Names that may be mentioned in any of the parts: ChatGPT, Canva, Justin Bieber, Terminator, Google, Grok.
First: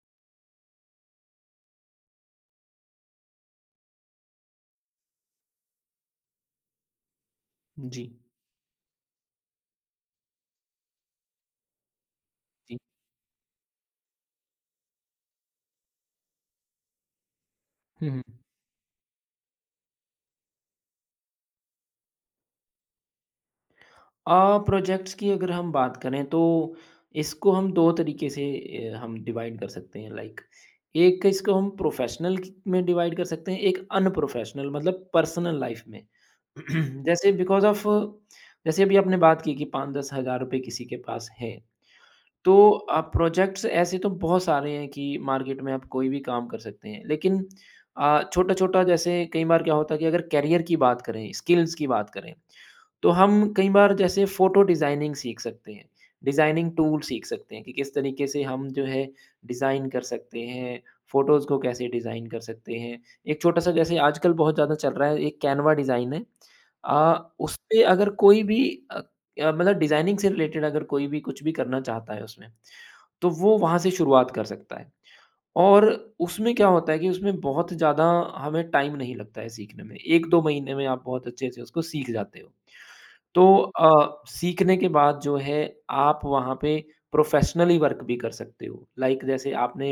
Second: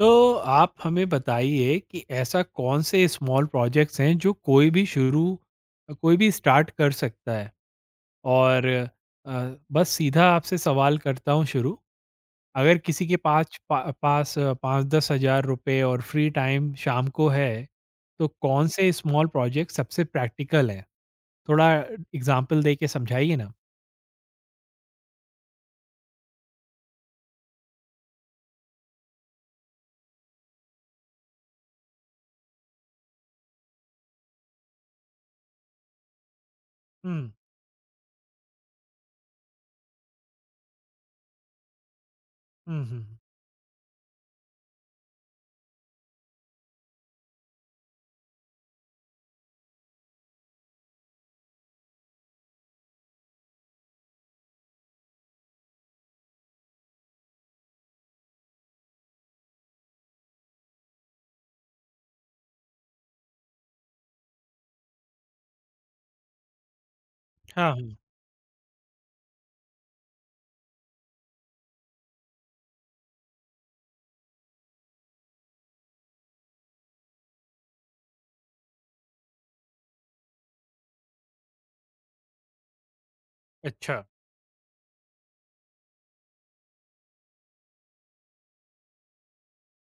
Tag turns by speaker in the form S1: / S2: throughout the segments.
S1: तो आप हमें बताइए कि ऐसा कौन से स्मॉल प्रोजेक्ट्स हैं जो कोई भी स्टार्ट कर सकता है।
S2: जी,
S1: और अ, बस सीधा आपसे सवाल करता हूँ शुरू। अगर
S2: जी।
S1: किसी के पास 5-10 हज़ार रुपये और फ्री टाइम शाम को है,
S2: हुँ, हुँ।
S1: तो कौन से स्मॉल प्रोजेक्ट सबसे प्रैक्टिकल है? थोड़ा एग्जाम्पल दे के समझाइए ना।
S2: प्रोजेक्ट्स की अगर हम बात करें तो इसको हम 2 तरीके से हम डिवाइड कर सकते हैं लाइक एक इसको हम प्रोफ़ेशनल क में डिवाइड कर सकते हैं, एक अनप्रोफ़ेशनल मतलब पर्सनल लाइफ़ में।
S1: हम्म,
S2: जैसे बिकॉज़ ऑफ़ जैसे अभी आपने बात की कि 5-10 हज़ार रुपए किसी के पास है। तो
S1: हम्म, हम्म।
S2: प्रोजेक्ट्स ऐसे तो बहुत सारे हैं कि मार्केट में आप कोई भी काम कर सकते हैं। लेकिन छोटा-छोटा जैसे कई बार क्या होता है कि अगर करियर की बात करें, स्किल्स की बात करें, तो हम कई बार जैसे फ़ोटो डिज़ाइनिंग सीख सकते हैं, डिज़ाइनिंग टूल सीख सकते हैं कि किस तरीके से हम जो है डिज़ाइन कर सकते हैं, फ़ोटोज़ को कैसे डिज़ाइन कर सकते हैं। एक छोटा-सा जैसे आजकल बहुत ज़्यादा चल रहा है, एक कैनवा डिज़ाइन है।
S1: हाँ,
S2: उसपे
S1: हाँ।
S2: अगर कोई भी अ, मतलब डिज़ाइनिंग से रिलेटेड अगर कोई भी कुछ भी करना चाहता है उसमें, तो वो वहाँ से शुरुआत कर सकता है। और उसमें क्या होता है कि उसमें बहुत ज़्यादा हमें टाइम नहीं लगता है सीखने में। 1-2 महीने में आप बहुत अच्छे से उसको सीख जाते हो। तो
S1: अच्छा,
S2: सीखने के बाद जो है आप वहाँ पे प्रोफ़ेशनली वर्क भी कर सकते हो। लाइक जैसे आपने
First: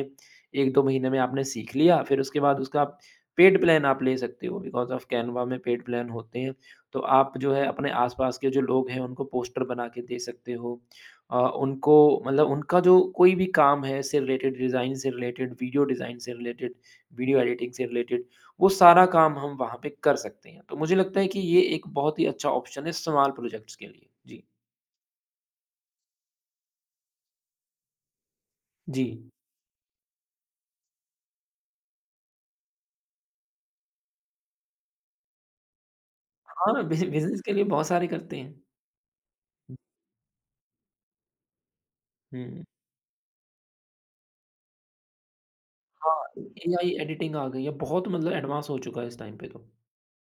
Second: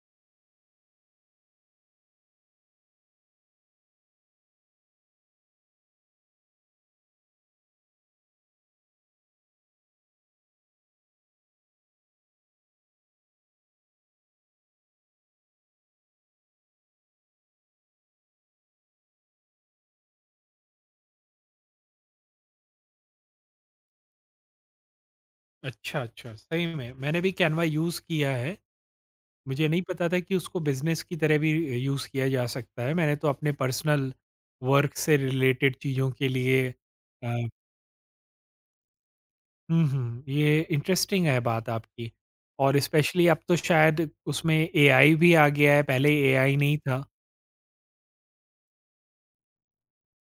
S2: 1-2 महीने में आपने सीख लिया, फिर उसके बाद उसका पेड प्लान आप ले सकते हो बिकॉज़ ऑफ़ कैनवा में पेड प्लान होते हैं। तो आप जो है अपने आस-पास के जो लोग हैं उनको पोस्टर बना के दे सकते हो। उनको मतलब उनका जो कोई भी काम है इससे रिलेटेड डिज़ाइन से रिलेटेड, वीडियो डिज़ाइन से रिलेटेड, वीडियो एडिटिंग से रिलेटेड वो सारा काम हम वहाँ पे कर सकते हैं। तो मुझे लगता है कि ये एक बहुत ही अच्छा ऑप्शन है स्मॉल प्रोजेक्ट्स के लिए। जी।
S1: अच्छा, अच्छा। सही में मैंने भी कैनवा यूज़ किया है।
S2: जी।
S1: मुझे नहीं पता था कि उसको बिज़नेस की तरह भी यूज़ किया जा सकता है। मैंने तो अपने पर्सनल वर्क से रिलेटेड चीज़ों के लिए।
S2: हाँ, बिज़
S1: अ,
S2: बिज़नेस के लिए बहुत सारे करते हैं। हुँ।
S1: हुँ, हुँ, ये इंटरेस्टिंग है बात आपकी।
S2: हुँ।
S1: और स्पेशली अब तो शायद उसमें एआई भी आ गया है, पहले
S2: हाँ,
S1: एआई नहीं
S2: एआई
S1: था।
S2: एडिटिंग आ गई है। बहुत मतलब एडवांस हो चुका है इस टाइम पे तो।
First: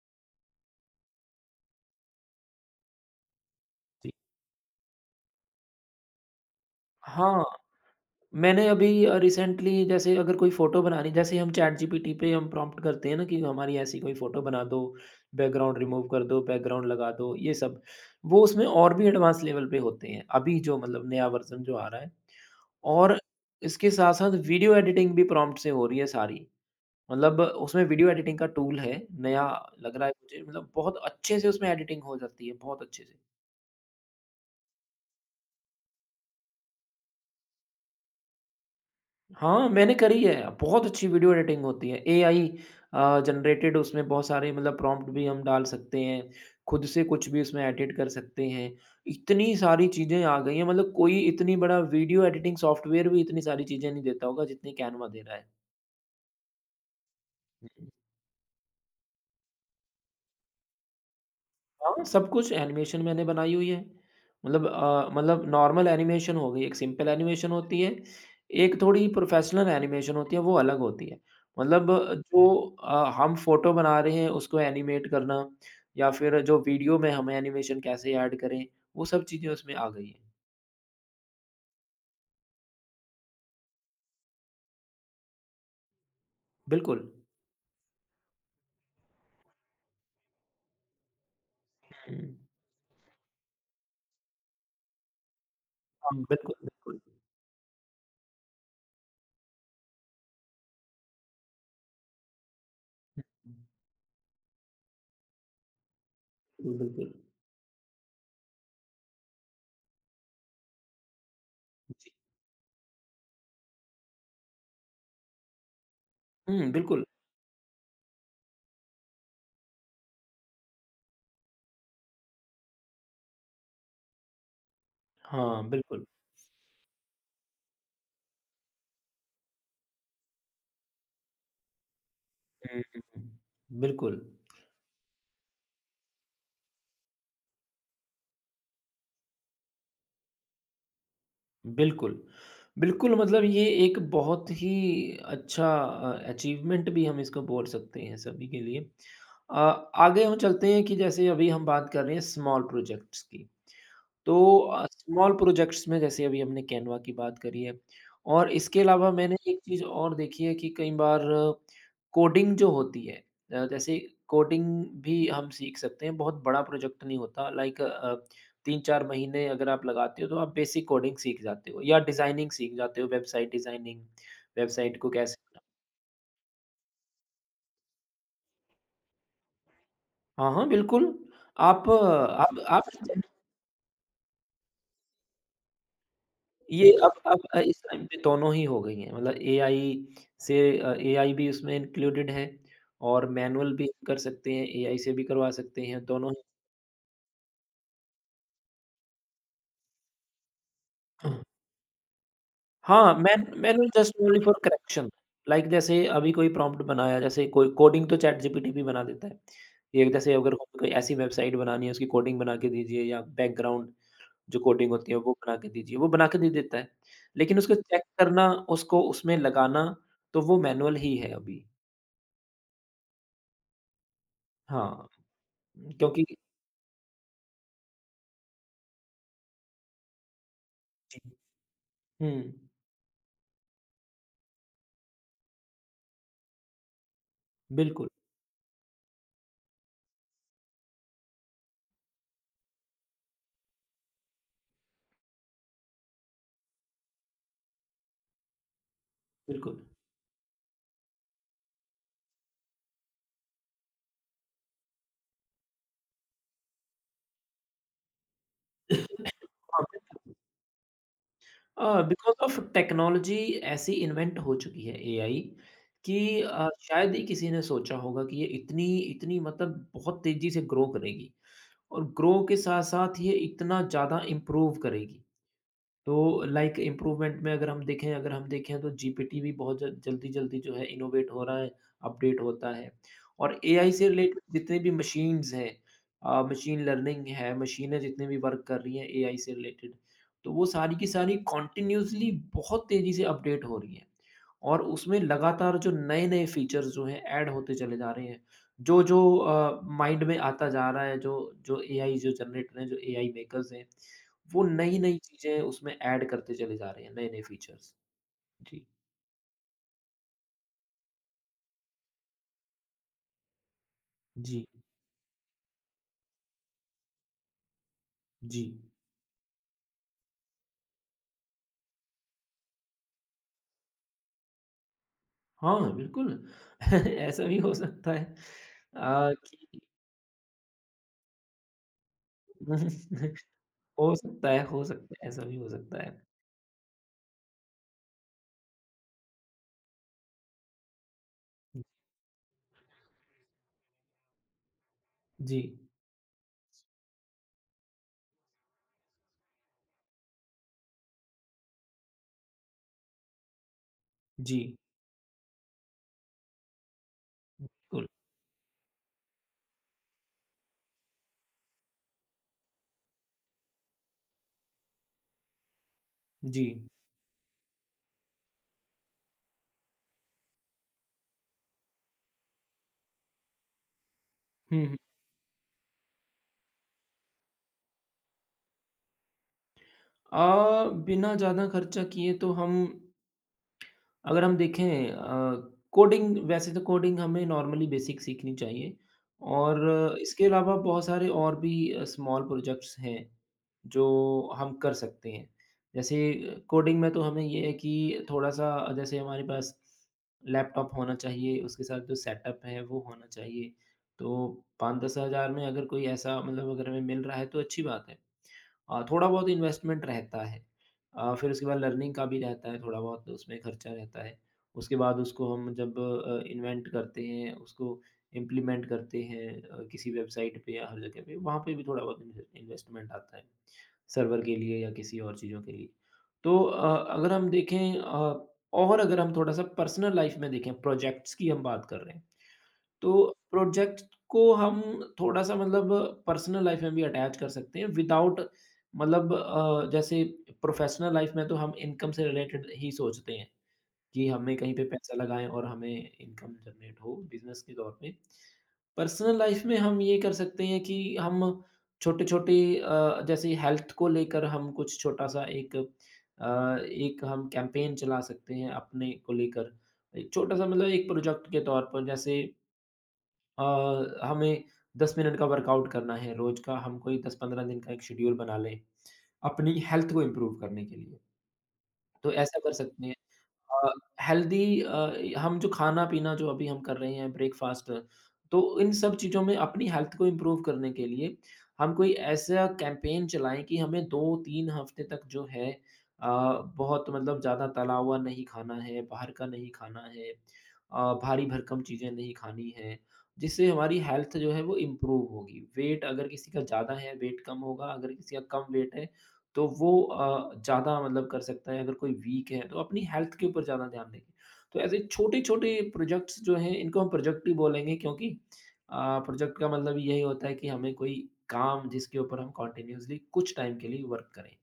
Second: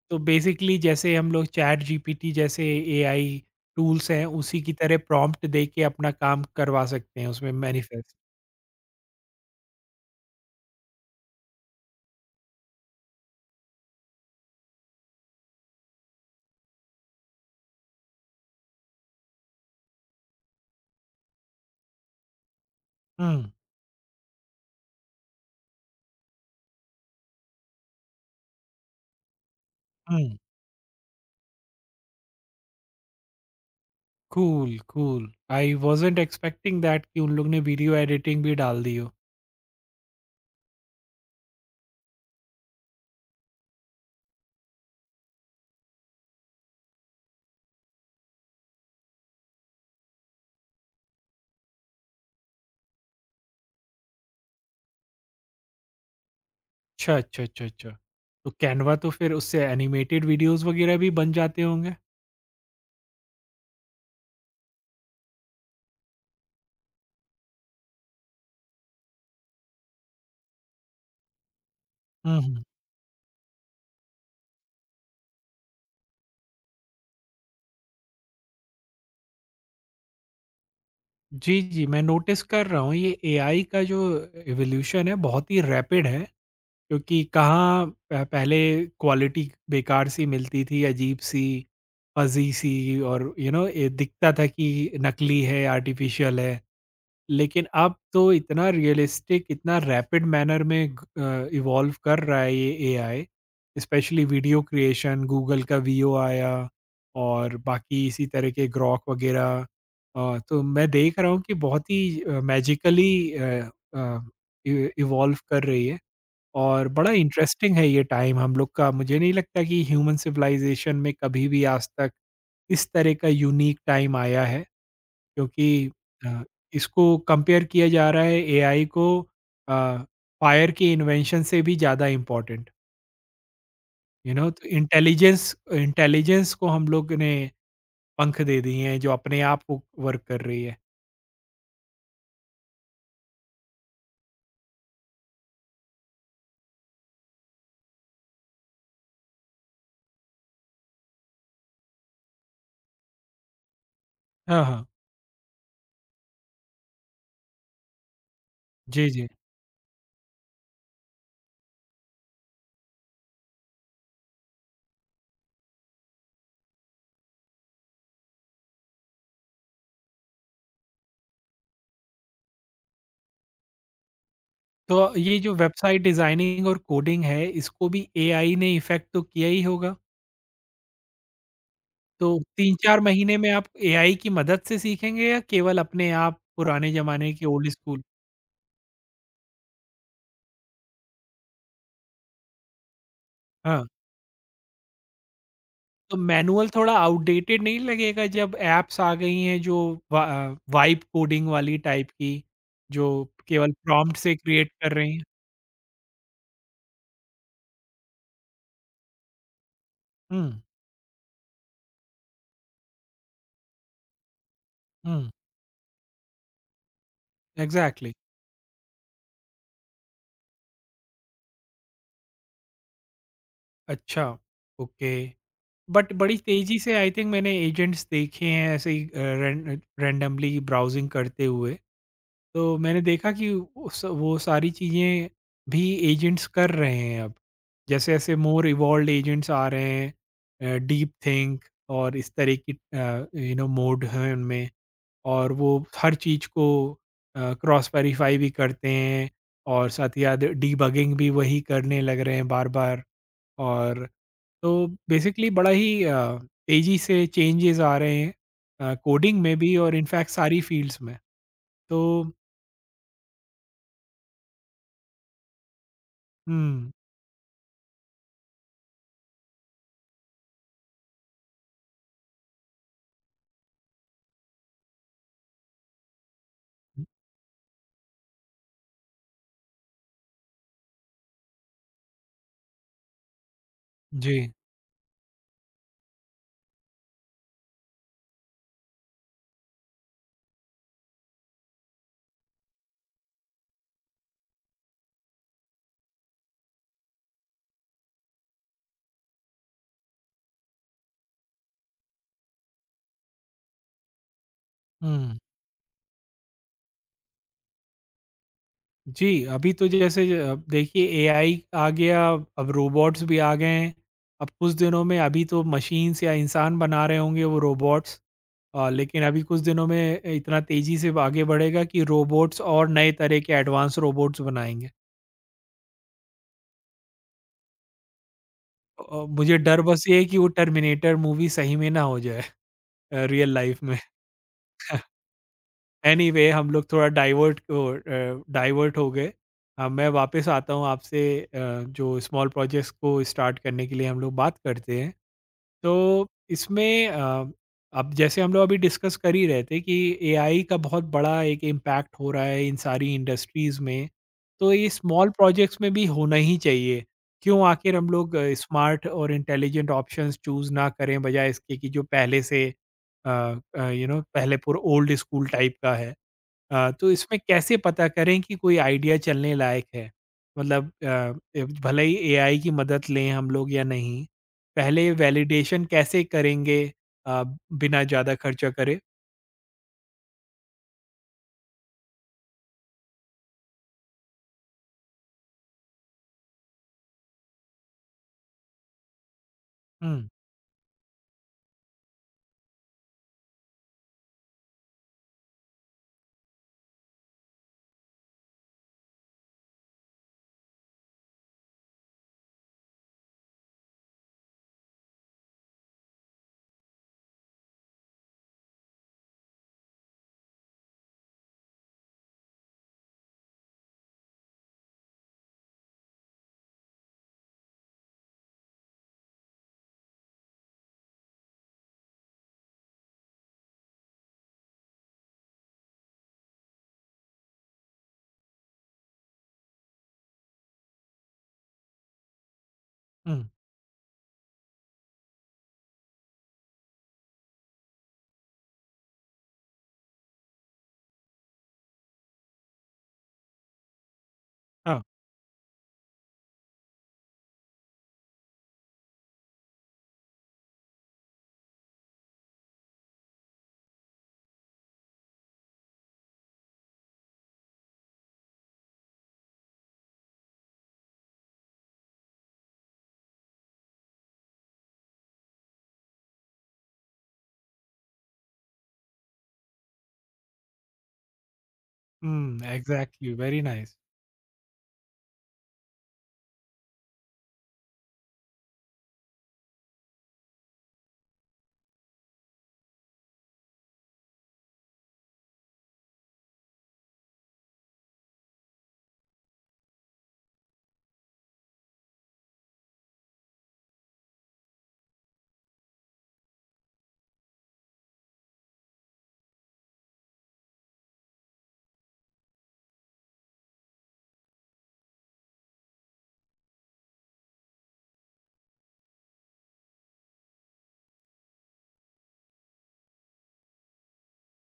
S1: तो बेसिकली जैसे हम लोग चैट जीपीटी जैसे एआई टूल्स
S2: जी।
S1: हैं, उसी की तरह प्रॉम्प्ट दे के अपना काम करवा सकते हैं
S2: हाँ।
S1: उसमें मैनिफेस्ट।
S2: मैंने अभी रिसेंटली जैसे अगर कोई फ़ोटो बनानी जैसे हम चैट जीपीटी पे हम प्रॉम्प्ट करते हैं ना कि हमारी ऐसी कोई फ़ोटो बना दो, बैकग्राउंड रिमूव कर दो, बैकग्राउंड लगा दो, ये सब। वो उसमें और भी एडवांस लेवल पे होते हैं, अभी जो मतलब नया वर्ज़न जो आ रहा है। और
S1: हुँ,
S2: इसके साथ-साथ वीडियो एडिटिंग भी प्रॉम्प्ट से हो रही है सारी। मतलब उसमें वीडियो एडिटिंग का टूल है, नया लग रहा है
S1: हुँ।
S2: मुझे मतलब बहुत अच्छे से उसमें एडिटिंग हो जाती है, बहुत अच्छे से।
S1: Cool, cool. I wasn't expecting that कि उन लोग ने वीडियो एडिटिंग भी डाल दी हो।
S2: हाँ, मैंने करी है। बहुत अच्छी वीडियो एडिटिंग होती है। एआई जनरेटेड उसमें बहुत सारे मतलब प्रॉम्प्ट भी हम डाल सकते हैं। खुद से कुछ भी उसमें एडिट कर सकते हैं। इतनी सारी चीज़ें आ गई हैं मतलब कोई इतनी बड़ा वीडियो एडिटिंग सॉफ्टवेयर भी इतनी सारी चीज़ें नहीं देता होगा जितनी कैनवा दे रहा
S1: अच्छा, अच्छा, अच्छा,
S2: है।
S1: अच्छा। तो कैनवा तो फिर उससे एनिमेटेड वीडियोज़ वग़ैरह भी बन जाते होंगे?
S2: हाँ, सब कुछ एनिमेशन मैंने बनाई हुई है। मतलब नॉर्मल एनिमेशन हो गई, एक सिंपल एनिमेशन होती है, एक थोड़ी प्रोफ़ेशनल एनिमेशन होती है, वो अलग होती है। मतलब
S1: हुँ,
S2: जो
S1: हुँ।
S2: हम फ़ोटो बना रहे हैं, उसको एनिमेट करना या फिर जो वीडियो में हम एनिमेशन कैसे ऐड करें, वो सब चीज़ें उसमें आ गई हैं।
S1: जी, जी, मैं नोटिस कर रहा हूँ ये एआई का जो इवोल्यूशन है बहुत ही रैपिड है,
S2: बिल्कुल।
S1: क्योंकि कहाँ प पहले क्वालिटी बेकार-सी मिलती थी, अजीब-सी,
S2: हुँ।
S1: फ़ज़ी-सी, और यू नो ए दिखता था कि नकली है,
S2: हाँ।
S1: आर्टिफ़िशियल
S2: बिल्कुल,
S1: है।
S2: बिल्कुल।
S1: लेकिन अब तो इतना रियलिस्टिक, इतना रैपिड मैनर में इवॉल्व कर रहा है ये
S2: हुँ,
S1: AI, specially video creation. Google का वीओ आया,
S2: हुँ। बिल्कुल, बिल्कुल।
S1: और बाकी इसी तरह के ग्रॉक वगैरह। तो मैं देख रहा हूँ कि बहुत ही
S2: जी।
S1: मैजिकली अ, इ इवॉल्व कर रही है।
S2: हुँ,
S1: और
S2: बिल्कुल।
S1: बड़ा इंटरेस्टिंग है ये टाइम हम लोग का। मुझे नहीं लगता कि ह्यूमन सिविलाइज़ेशन में कभी भी आज तक इस तरह का यूनिक टाइम आया है।
S2: हाँ,
S1: क्योंकि
S2: बिल्कुल।
S1: अ, इसको कंपेयर किया जा रहा है एआई को, अ, फायर की इन्वेंशन से भी ज़्यादा इम्पोर्टेंट,
S2: हुँ, हुँ, हुँ। बिल्कुल।
S1: You know. तो इंटेलिजेंस इंटेलिजेंस को हम लोग ने पंख दे दिए हैं जो अपने आप को वर्क कर रही है।
S2: बिल्कुल। बिल्कुल, मतलब ये एक बहुत ही अच्छा अचीवमेंट भी हम इसको बोल सकते हैं सभी के लिए। अ, आगे हम चलते हैं कि जैसे अभी हम बात कर रहे हैं स्मॉल प्रोजेक्ट्स की। तो
S1: हाँ, हाँ।
S2: स्मॉल प्रोजेक्ट्स में जैसे अभी हमने कैनवा की बात करी है और इसके
S1: जी,
S2: अलावा
S1: जी।
S2: मैंने एक चीज़ और देखी है कि कई बार कोडिंग जो होती है जैसे कोडिंग भी हम सीख सकते हैं, बहुत बड़ा प्रोजेक्ट नहीं होता लाइक 3-4 महीने अगर आप लगाते हो तो आप बेसिक कोडिंग सीख जाते हो या डिज़ाइनिंग सीख जाते हो, वेबसाइट डिज़ाइनिंग,
S1: तो
S2: वेबसाइट को
S1: ये जो
S2: कैसे
S1: वेबसाइट डिज़ाइनिंग और कोडिंग है इसको भी एआई ने इफ़ेक्ट तो किया ही होगा।
S2: हाँ, हाँ, बिल्कुल। आप
S1: तो
S2: आप आप
S1: 3-4 महीने में आप एआई की मदद से सीखेंगे या केवल अपने आप पुराने
S2: ये अब
S1: ज़माने
S2: अब
S1: के
S2: अ,
S1: ओल्ड
S2: इस
S1: स्कूल?
S2: टाइम पे दोनों ही हो गई हैं मतलब एआई भी उसमें इंक्लूडेड है और मैनुअल
S1: हाँ।
S2: भी कर सकते हैं, एआई से भी करवा सकते हैं
S1: तो
S2: दोनों ही।
S1: मैनुअल थोड़ा आउटडेटेड नहीं लगेगा जब ऐप्स आ गई हैं जो वा, वाइब कोडिंग वाली टाइप की, जो
S2: हाँ, मैन
S1: केवल
S2: मैनुअल जस्ट
S1: प्रॉम्प्ट से
S2: ओनली फॉर
S1: क्रिएट कर
S2: करेक्शन
S1: रही हैं?
S2: लाइक जैसे अभी कोई प्रॉम्प्ट बनाया जैसे कोई कोडिंग तो चैट जीपीटी भी बना देता है। ये जैसे
S1: हुँ,
S2: अगर कोई कोई ऐसी वेबसाइट बनानी है उसकी कोडिंग बना के दीजिए या बैकग्राउंड जो कोडिंग होती है
S1: हुँ,
S2: वो बना के दीजिए, वो बना के दे देता है। लेकिन उसको चेक
S1: एग्जैक्टली।
S2: करना, उसको उसमें लगाना तो वो मैनुअल ही है अभी।
S1: अच्छा।
S2: हाँ।
S1: ओके। बट
S2: क्योंकि
S1: बड़ी तेजी से आई थिंक मैंने एजेंट्स देखे हैं, ऐसे ही रैंडमली ब्राउजिंग करते हुए,
S2: हुँ,
S1: तो मैंने देखा कि वो सारी चीज़ें भी एजेंट्स कर रहे हैं अब।
S2: बिल्कुल,
S1: जैसे-जैसे मोर इवॉल्व्ड एजेंट्स आ रहे हैं, डीप थिंक और इस तरह की यू नो मोड हैं उनमें, और वो हर चीज़ को क्रॉस वेरीफाई भी करते हैं,
S2: बिल्कुल।
S1: और साथ ही साथ डीबगिंग भी वही करने लग रहे हैं बार-बार। और तो बेसिकली बड़ा ही तेज़ी से चेंजेस आ रहे हैं कोडिंग में भी
S2: हाँ,
S1: और इनफैक्ट
S2: बिल्कुल।
S1: सारी फील्ड्स में। तो
S2: बिकॉज़ ऑफ़ टेक्नोलॉज़ी ऐसी इन्वेंट हो चुकी है एआई कि
S1: हुँ,
S2: शायद ही किसी ने सोचा होगा कि ये इतनी इतनी मतलब बहुत तेज़ी से ग्रो करेगी और ग्रो के साथ-साथ ये इतना ज़्यादा इम्प्रूव करेगी। तो लाइक इम्प्रूवमेंट में अगर हम देखें तो जीपीटी भी बहुत ज जल्दी-जल्दी जो है इनोवेट हो रहा है, अपडेट होता है। और एआई से
S1: जी।
S2: रिलेटेड जितने भी मशीन्स हैं मशीन लर्निंग है, मशीनें जितने भी वर्क कर रही हैं एआई से रिलेटेड, तो वो सारी की सारी कंटिन्यूअसली बहुत तेज़ी से अपडेट हो रही हैं। और उसमें लगातार जो नए-नए फीचर्स जो हैं ऐड होते चले जा रहे हैं। जो-जो माइंड में आता जा रहा है, जो जो एआई जो जनरेटर हैं, जो एआई मेकर्स हैं वो नई-नई
S1: हुँ।
S2: चीज़ें उसमें ऐड करते चले जा रहे हैं, नए-नए फीचर्स। जी,
S1: जी, अभी तो जैसे देखिए एआई आ गया, अब रोबोट्स भी आ गए हैं। अब
S2: जी,
S1: कुछ दिनों में अभी तो मशीन्स या इंसान बना रहे होंगे वो रोबोट्स।
S2: जी।
S1: लेकिन अभी कुछ दिनों में इतना तेज़ी से आगे बढ़ेगा कि रोबोट्स और नए तरह के एडवांस रोबोट्स बनाएंगे।
S2: हाँ, बिल्कुल। ऐसा भी हो सकता है अ,
S1: मुझे
S2: कि
S1: डर बस ये है कि वो टर्मिनेटर मूवी सही में ना हो जाए, रियल लाइफ़ में।
S2: हो सकता है, ऐसा भी हो सकता है।
S1: एनीवे anyway, हम लोग थोड़ा डाइवर्ट हो गए। मैं वापस आता हूँ आपसे, जो स्मॉल प्रोजेक्ट्स को स्टार्ट करने के लिए हम लोग बात करते हैं।
S2: जी,
S1: तो इसमें अब जैसे हम लोग अभी डिस्कस कर ही रहे थे कि एआई का बहुत बड़ा एक इम्पैक्ट हो रहा है इन सारी इंडस्ट्रीज़ में। तो
S2: जी,
S1: ये स्मॉल प्रोजेक्ट्स में भी होना ही चाहिए। क्यों आखिर
S2: बिल्कुल,
S1: हम लोग स्मार्ट और इंटेलिजेंट ऑप्शंस चूज़ ना करें, बजाय इसके कि जो पहले से अ यू नो पहले पूरा ओल्ड स्कूल टाइप का है।
S2: जी।
S1: तो इसमें कैसे पता करें कि कोई आइडिया चलने लायक है? मतलब ए भले ही एआई की मदद लें हम लोग या नहीं,
S2: हुँ, हुँ।
S1: पहले वैलिडेशन कैसे करेंगे अ, बिना ज़्यादा खर्चा करे?
S2: बिना ज़्यादा खर्चा किए तो हम अगर हम देखें कोडिंग वैसे तो कोडिंग हमें नॉर्मली बेसिक सीखनी चाहिए और
S1: हुँ,
S2: इसके अलावा बहुत सारे और भी स्मॉल प्रोजेक्ट्स हैं जो हम कर सकते हैं। जैसे कोडिंग में तो हमें ये है कि थोड़ा-सा जैसे हमारे पास लैपटॉप होना चाहिए, उसके साथ जो सेटअप है वो होना चाहिए। तो 5-10 हज़ार में अगर कोई ऐसा मतलब अगर हमें मिल रहा है तो अच्छी बात है। थोड़ा बहुत इन्वेस्टमेंट रहता है। फिर उसके बाद लर्निंग का भी रहता है थोड़ा बहुत उसमें खर्चा रहता है। उसके बाद उसको हम जब इन्वेंट करते हैं, उसको इम्प्लीमेंट करते हैं किसी वेबसाइट पे या हर जगह पे, वहाँ पे भी थोड़ा बहुत इन्वेस्टमेंट आता है, सर्वर के लिए या किसी और चीज़ों के लिए। तो अगर हम देखें और अगर हम थोड़ा-सा पर्सनल लाइफ़ में देखें, प्रोजेक्ट्स की हम बात कर रहे हैं। तो
S1: हुँ,
S2: प्रोजेक्ट को हम थोड़ा-सा मतलब पर्सनल लाइफ में भी अटैच कर सकते हैं विदाउट मतलब जैसे प्रोफेशनल लाइफ में तो हम इनकम से रिलेटेड ही सोचते हैं कि हमें कहीं पे
S1: हाँ,
S2: पैसा लगाएँ और हमें इनकम जनरेट हो बिज़नेस के तौर पे। पर्सनल लाइफ में हम ये कर सकते हैं कि हम छोटे-छोटे जैसे हेल्थ को लेकर हम कुछ छोटा-सा एक अ, एक हम कैंपेन चला सकते हैं अपने को लेकर। एक छोटा-सा मतलब एक प्रोजेक्ट के तौर पर जैसे अ, हमें 10 मिनट का वर्कआउट करना है रोज़ का, हम कोई 10-15 दिन का एक शेड्यूल बना लें, अपनी हेल्थ को इम्प्रूव करने के लिए। तो ऐसा
S1: हुँ,
S2: कर सकते हैं
S1: एग्ज़ैक्टली, वेरी
S2: अ,
S1: नाइस।
S2: हेल्दी हम जो खाना-पीना जो अभी हम कर रहे हैं ब्रेकफ़ास्ट, तो इन सब चीज़ों में अपनी हेल्थ को इम्प्रूव करने के लिए हम कोई ऐसा कैंपेन चलाएँ कि हमें 2-3 हफ्ते तक जो है अ, बहुत मतलब ज़्यादा तला हुआ नहीं खाना है, बाहर का नहीं खाना है, भारी-भरकम चीज़ें नहीं खानी हैं, जिससे हमारी हेल्थ जो है वो इम्प्रूव होगी। वेट अगर किसी का ज़्यादा है, वेट कम होगा, अगर किसी का कम वेट है तो वो ज़्यादा मतलब कर सकता है, अगर कोई वीक है, तो अपनी हेल्थ के ऊपर ज़्यादा ध्यान देंगे। तो ऐसे छोटे-छोटे प्रोजेक्ट्स जो हैं, इनको हम प्रोजेक्ट ही बोलेंगे क्योंकि प्रोजेक्ट का मतलब यही होता है कि हमें कोई काम जिसके ऊपर हम कंटीन्यूअसली कुछ टाइम के लिए वर्क करें।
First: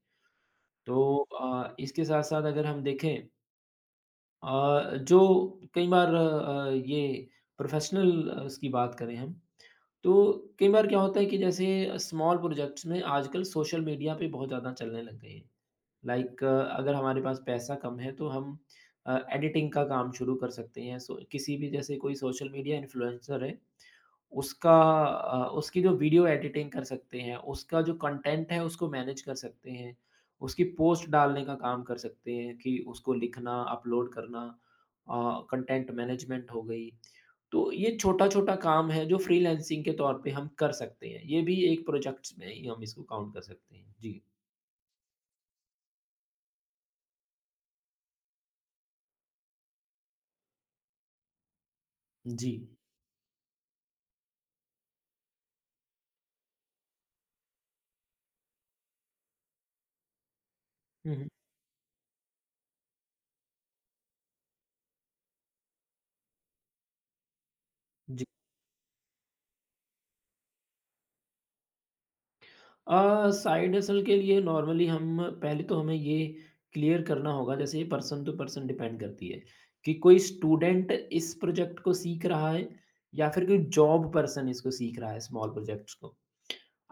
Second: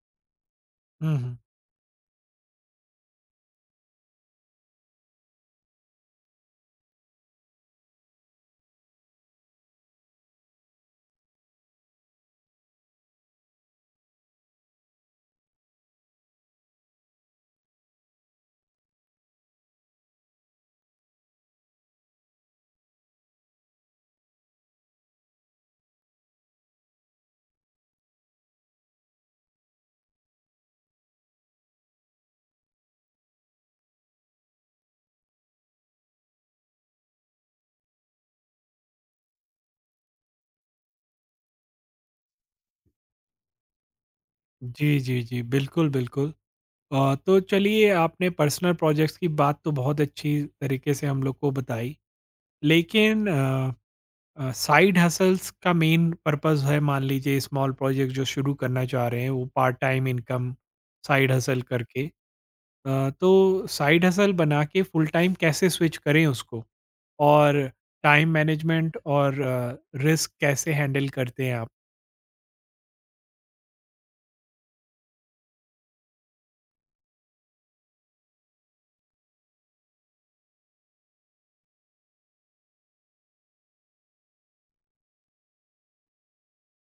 S1: हुँ,
S2: तो
S1: हुँ।
S2: इसके साथ-साथ अगर हम देखें अ, जो कई बार ये प्रोफ़ेशनल उसकी बात करें हम, तो कई बार क्या होता है कि जैसे स्मॉल प्रोजेक्ट्स में आजकल सोशल मीडिया पे बहुत ज़्यादा चलने लग गए हैं। लाइक अगर हमारे पास पैसा कम है तो हम एडिटिंग का काम शुरू कर सकते हैं सो किसी भी जैसे कोई सोशल मीडिया इन्फ्लुएंसर है उसका उसकी जो वीडियो एडिटिंग कर सकते हैं उसका जो कंटेंट है उसको मैनेज कर सकते हैं उसकी पोस्ट डालने का काम कर सकते हैं कि उसको लिखना अपलोड करना कंटेंट मैनेजमेंट हो गई। तो ये छोटा छोटा काम है जो फ्रीलैंसिंग के तौर पे हम कर सकते हैं, ये भी एक प्रोजेक्ट्स में ही हम इसको काउंट कर सकते हैं। जी।
S1: जी, जी, जी, बिल्कुल, बिल्कुल। तो चलिए, आपने पर्सनल प्रोजेक्ट्स की बात तो बहुत अच्छी तरीके से हम लोग को बताई,
S2: जी।
S1: लेकिन साइड हसल्स का मेन पर्पस है। मान लीजिए स्मॉल प्रोजेक्ट जो शुरू करना चाह रहे हैं वो पार्ट टाइम इनकम
S2: हम्म।
S1: साइड हसल करके। तो साइड हसल बना के फुल टाइम कैसे स्विच करें उसको, और टाइम मैनेजमेंट और रिस्क कैसे हैंडल करते हैं आप?
S2: साइड हसल के लिए नॉर्मली हम पहले तो हमें ये क्लियर करना होगा जैसे ये पर्सन टू पर्सन डिपेंड करती है कि कोई स्टूडेंट इस प्रोजेक्ट को सीख रहा है या फिर कोई जॉब पर्सन इसको सीख रहा है स्मॉल प्रोजेक्ट्स को।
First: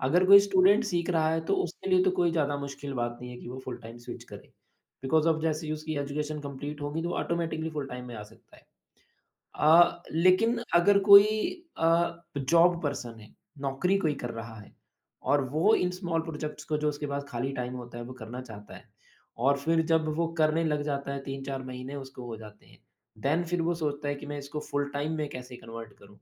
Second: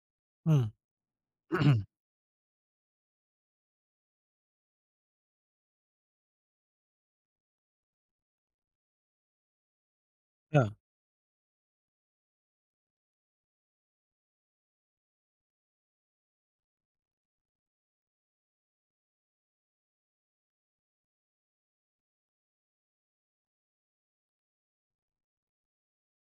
S2: अगर कोई
S1: हम्म।
S2: स्टूडेंट सीख रहा है तो उसके लिए तो कोई ज़्यादा मुश्किल बात नहीं है कि वो फुल टाइम स्विच करे। बिकॉज़ ऑफ़ जैसे ही उसकी एजुकेशन कंप्लीट होगी तो ऑटोमैटिकली फुल टाइम में आ सकता है। लेकिन
S1: है, हाँ।
S2: अगर कोई जॉब पर्सन है, नौकरी कोई कर रहा है और वो इन स्मॉल प्रोजेक्ट्स को जो उसके पास खाली टाइम होता है, वो करना चाहता है और फिर जब वो करने लग जाता है 3-4 महीने उसको हो जाते हैं। देन फिर वो सोचता है कि मैं इसको फुल टाइम में कैसे कन्वर्ट करूँ?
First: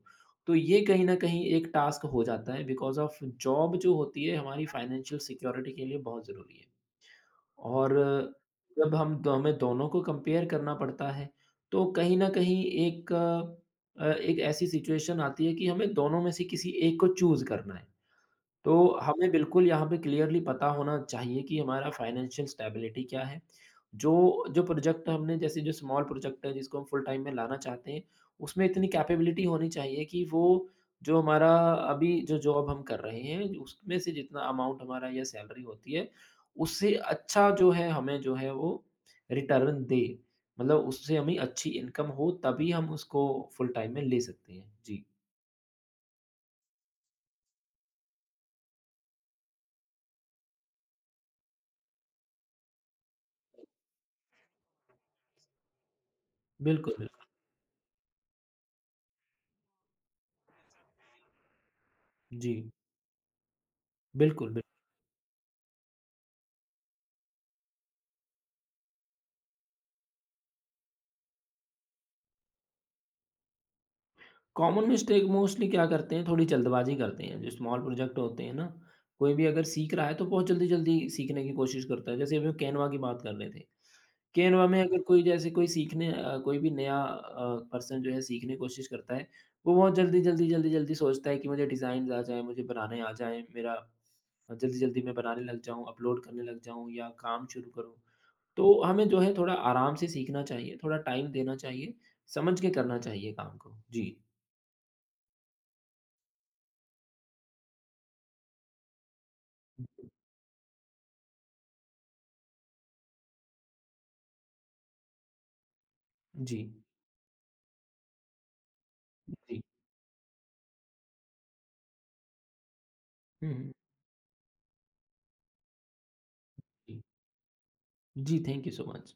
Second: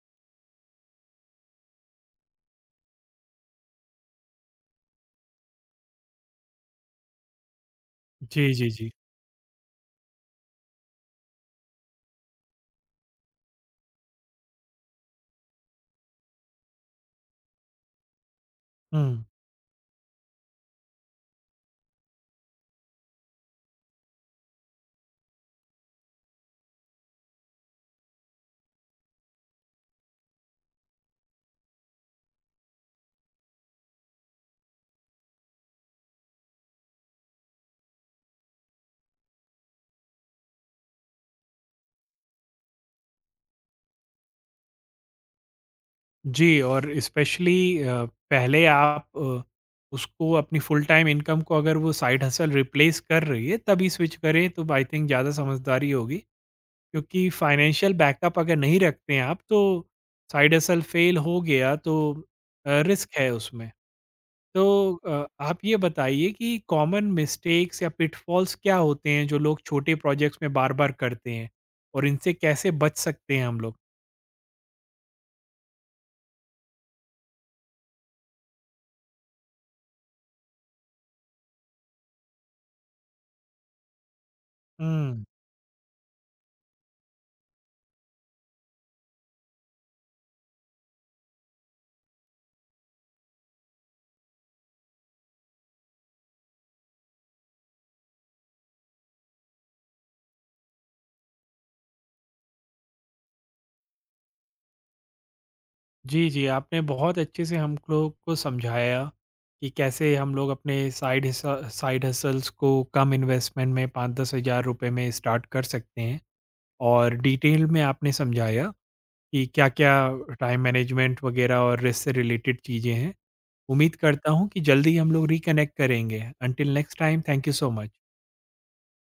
S2: तो ये कहीं न कहीं एक टास्क हो जाता है बिकॉज़ ऑफ जॉब जो होती है हमारी फाइनेंशियल सिक्योरिटी के लिए बहुत ज़रूरी है। और
S1: जी, जी, जी।
S2: जब हम दो हमें दोनों को कंपेयर करना पड़ता है, तो कहीं न कहीं एक अ, एक ऐसी सिचुएशन आती है कि हमें दोनों में से किसी एक को चूज़ करना है। तो
S1: हम्म।
S2: हमें बिल्कुल यहाँ पे क्लियरली पता होना चाहिए कि हमारा फाइनेंशियल स्टेबिलिटी क्या है। जो जो प्रोजेक्ट हमने जैसे जो स्मॉल प्रोजेक्ट है जिसको हम फुल टाइम में लाना चाहते हैं, उसमें इतनी कैपेबिलिटी होनी चाहिए कि वो जो हमारा अभी जो जॉब हम कर रहे हैं, उसमें से जितना अमाउंट हमारा या सैलरी होती है, उससे अच्छा जो है हमें जो है वो रिटर्न दे। मतलब उससे हमें अच्छी इनकम हो तभी हम उसको फुल टाइम में ले सकते हैं। जी,
S1: जी, और स्पेशली पहले आप उसको अपनी फुल टाइम इनकम को अगर वो साइड हसल रिप्लेस कर रही है तभी स्विच करें तो आई थिंक ज़्यादा समझदारी होगी।
S2: बिल्कुल, बिल्कुल।
S1: क्योंकि फाइनेंशियल बैकअप अगर नहीं रखते हैं आप, तो साइड हसल फेल हो गया तो
S2: जी, बिल्कुल,
S1: रिस्क है उसमें।
S2: बिल्कुल।
S1: तो आप ये बताइए कि कॉमन मिस्टेक्स या पिटफॉल्स क्या होते हैं जो लोग छोटे प्रोजेक्ट्स में बार बार करते हैं, और इनसे कैसे बच सकते हैं हम लोग?
S2: कॉमन मिस्टेक मोस्टली क्या करते हैं, थोड़ी जल्दबाज़ी करते हैं। जो स्मॉल प्रोजेक्ट होते हैं ना, कोई भी अगर सीख रहा है तो बहुत जल्दी-जल्दी सीखने की कोशिश करता है। जैसे अभी कैनवा की बात कर रहे थे। कैनवा में अगर
S1: हम्म।
S2: कोई जैसे कोई भी नया पर्सन जो है सीखने की कोशिश करता है, वो बहुत जल्दी-जल्दी सोचता है कि मुझे डिज़ाइन्स आ जाएँ, मुझे बनाने आ जाएँ, मेरा जल्दी-जल्दी मैं बनाने लग जाऊँ, अपलोड करने लग जाऊँ या काम शुरू करूँ। तो हमें जो है थोड़ा आराम से सीखना चाहिए, थोड़ा टाइम देना चाहिए, समझ के करना चाहिए काम को। जी।
S1: जी, जी, आपने बहुत अच्छे से हम लोग को समझाया कि
S2: जी,
S1: कैसे हम लोग अपने साइड हसल्स को कम इन्वेस्टमेंट में 5-10 हज़ार रुपए में स्टार्ट कर सकते हैं, और डिटेल में आपने समझाया कि
S2: जी,
S1: क्या-क्या टाइम मैनेजमेंट वगैरह और रिस्क से रिलेटेड चीज़ें हैं।
S2: हम्म,
S1: उम्मीद करता हूँ कि जल्दी ही हम लोग रिकनेक्ट करेंगे। Until next
S2: ji,
S1: time, thank you so much.
S2: Ji, thank you so much.